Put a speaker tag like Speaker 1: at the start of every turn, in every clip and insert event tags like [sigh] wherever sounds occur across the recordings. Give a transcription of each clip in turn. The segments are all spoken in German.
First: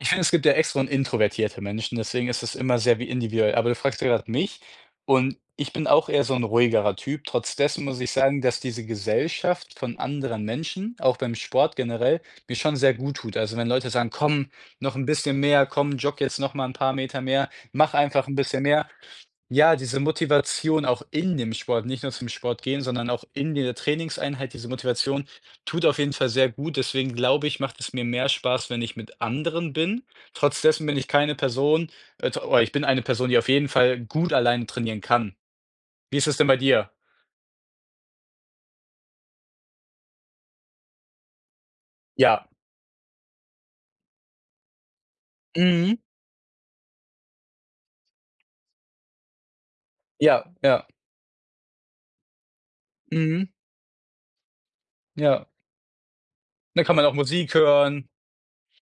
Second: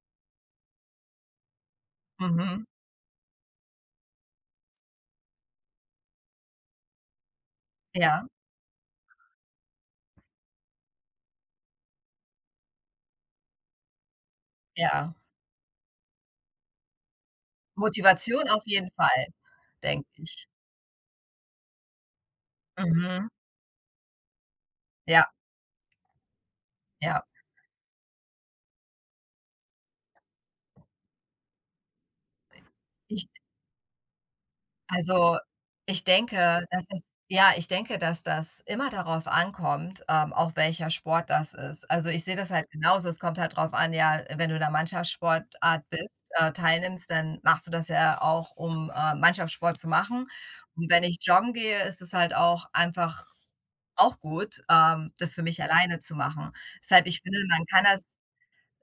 Speaker 1: Ich finde, es gibt ja extro und introvertierte Menschen, deswegen ist es
Speaker 2: Mhm.
Speaker 1: immer sehr wi individuell, aber du fragst ja grad mich und ich bin auch eher so 'n ruhigerer Typ. Trotz dessen muss ich
Speaker 2: Ja.
Speaker 1: sagen, dass diese Gesellschaft von anderen Menschen, auch beim Sport generell, mir schon sehr gut tut. Also, wenn Leute sagen: „Komm, noch 'n
Speaker 2: Ja.
Speaker 1: bisschen mehr, komm, jogge jetzt noch mal 'n paar Meter mehr, mache einfach 'n
Speaker 2: Motivation auf
Speaker 1: bisschen mehr."
Speaker 2: jeden Fall,
Speaker 1: Ja, diese
Speaker 2: denke ich.
Speaker 1: Motivation, auch in dem Sport nicht nur zum Sport gehen, sondern auch
Speaker 2: Mhm.
Speaker 1: in dieser Trainingseinheit, diese Motivation
Speaker 2: Ja.
Speaker 1: tut auf jeden Fall sehr gut. Deswegen
Speaker 2: Ja.
Speaker 1: glaube ich, macht es mir mehr Spaß, wenn ich mit anderen bin. Trotz dessen bin ich keine Person äh, t oder ich bin eine
Speaker 2: Ich
Speaker 1: Person, die auf jeden Fall gut alleine trainieren kann.
Speaker 2: also, ich
Speaker 1: Wie ist das denn bei
Speaker 2: denke, das
Speaker 1: dir?
Speaker 2: ist ja, ich denke, dass das immer darauf ankommt, ähm, auch welcher Sport das ist. Also, ich sehe
Speaker 1: Ja.
Speaker 2: das halt genauso, es kommt halt drauf an, ja, wenn du in 'ner Mannschaftssportart
Speaker 1: Mhm.
Speaker 2: bist äh, teilnimmst, dann machst du das ja auch, um, äh, Mannschaftssport zu machen,
Speaker 1: Ja, ja.
Speaker 2: und wenn ich joggen gehe, ist es halt auch einfach
Speaker 1: Mhm.
Speaker 2: auch gut, ähm, das für
Speaker 1: Ja.
Speaker 2: mich alleine zu machen.
Speaker 1: Dann kann man
Speaker 2: Deshalb,
Speaker 1: auch
Speaker 2: ich finde,
Speaker 1: Musik
Speaker 2: man kann das
Speaker 1: hören.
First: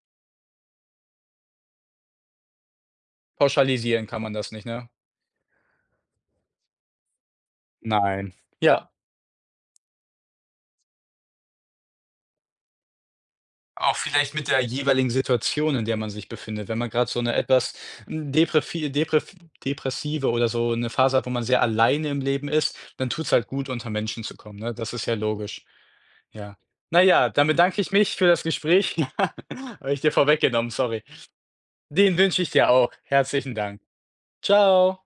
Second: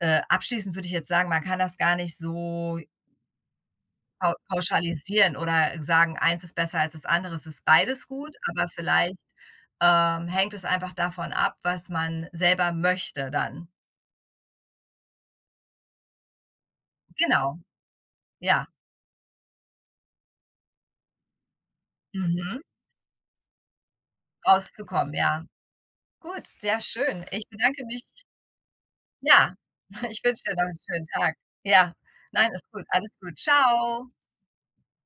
Speaker 2: äh, abschließend würde ich jetzt sagen, man kann das gar nicht so
Speaker 1: Pauschalisieren kann
Speaker 2: pau
Speaker 1: man das nicht, ne?
Speaker 2: pauschalisieren oder sagen: „Eins ist besser als das andere.“ Es ist beides gut,
Speaker 1: Nein.
Speaker 2: aber
Speaker 1: Ja.
Speaker 2: vielleicht, ähm, hängt es einfach davon ab, was man selber möchte dann.
Speaker 1: Auch vielleicht mit der jeweiligen Situation, in der man sich befindet. Wenn man grad so 'ne
Speaker 2: Genau,
Speaker 1: etwas
Speaker 2: ja.
Speaker 1: deprevi deprv depressive oder so 'ne Phase hat, wo man sehr alleine im Leben
Speaker 2: Mhm.
Speaker 1: ist, dann tut's halt gut, unter Menschen zu kommen, ne? Das ist
Speaker 2: Rauszukommen,
Speaker 1: ja
Speaker 2: ja.
Speaker 1: logisch.
Speaker 2: Gut,
Speaker 1: Ja.
Speaker 2: sehr
Speaker 1: Na
Speaker 2: schön.
Speaker 1: ja,
Speaker 2: Ich
Speaker 1: dann bedanke
Speaker 2: bedanke
Speaker 1: ich
Speaker 2: mich.
Speaker 1: mich für das Gespräch.
Speaker 2: Ja,
Speaker 1: [chuckles] Habe ich
Speaker 2: [snorts]
Speaker 1: dir
Speaker 2: ich wünsche dir noch
Speaker 1: vorweggenommen,
Speaker 2: 'n
Speaker 1: sorry.
Speaker 2: schönen Tag, ja.
Speaker 1: Den wünsche ich
Speaker 2: Nein,
Speaker 1: dir
Speaker 2: ist gut,
Speaker 1: auch.
Speaker 2: alles gut.
Speaker 1: Herzlichen Dank.
Speaker 2: Ciao.
Speaker 1: Ciao.